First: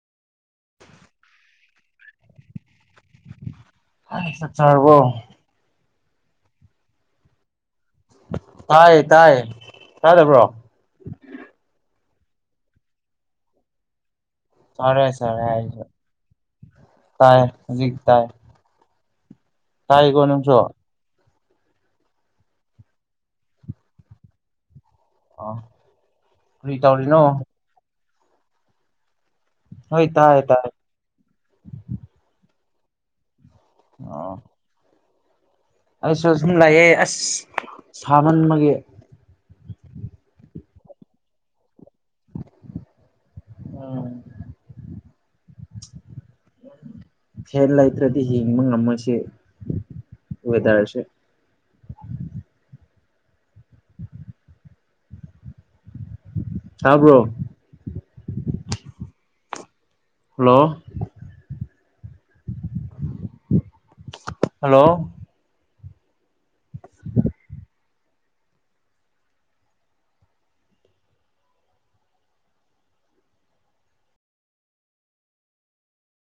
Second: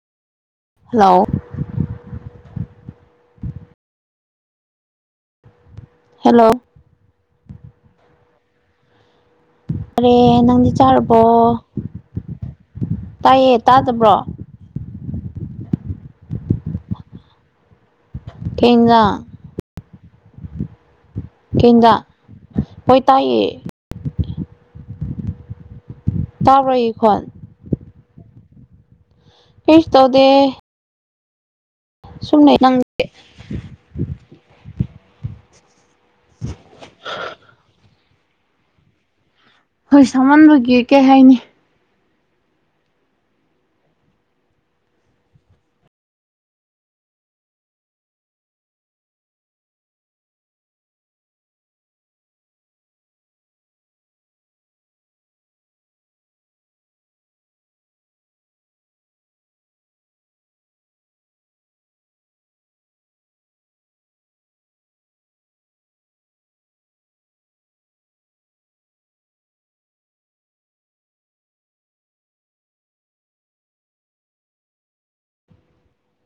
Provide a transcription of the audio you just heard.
ꯍꯂꯣꯑꯣ ꯆ ꯆꯔꯔꯕꯣ ꯍꯦꯜꯂꯣ ꯊ ꯑꯔꯦ ꯅꯪꯗꯤ ꯆꯥꯔꯕꯣ ꯇꯥꯏꯌꯦ ꯇꯥꯗꯕ꯭ꯔꯣ ꯆꯔꯦ ꯆꯔꯦ ꯇꯥꯏ ꯍꯧꯖꯤ ꯀꯗ ꯀꯥꯏꯒꯣꯟꯅꯁꯨꯣ ꯀꯖ ꯄꯣꯏ ꯇꯥꯏꯌꯦ ꯑꯥ ꯇꯥꯔꯌꯦ ꯈꯣ ꯍ ꯍꯣꯏ ꯇꯧꯗꯦ ꯇꯥꯏ [inaudible] ꯁꯨꯡꯅ ꯅꯪꯦ ꯑꯥ ꯑꯩꯁꯨ ꯁꯨꯝ ꯂꯥꯛꯑꯦ ꯑꯁ ꯁꯥꯃꯟꯕꯒꯤ ꯍꯣꯏ ꯁꯃꯟꯕꯒꯤ ꯀꯩ ꯍꯥꯏꯅꯤ ꯎꯝ ꯑ ꯐꯦꯟ ꯂꯩꯇ꯭ꯔꯗꯤ ꯍꯤꯡꯕ ꯉꯝꯃꯁꯦ ꯑꯣꯏꯗꯔꯁꯦ ꯑ ꯑꯕ꯭ꯔꯣ ꯍꯂꯣ ꯍꯜꯂꯣ [unintelligible]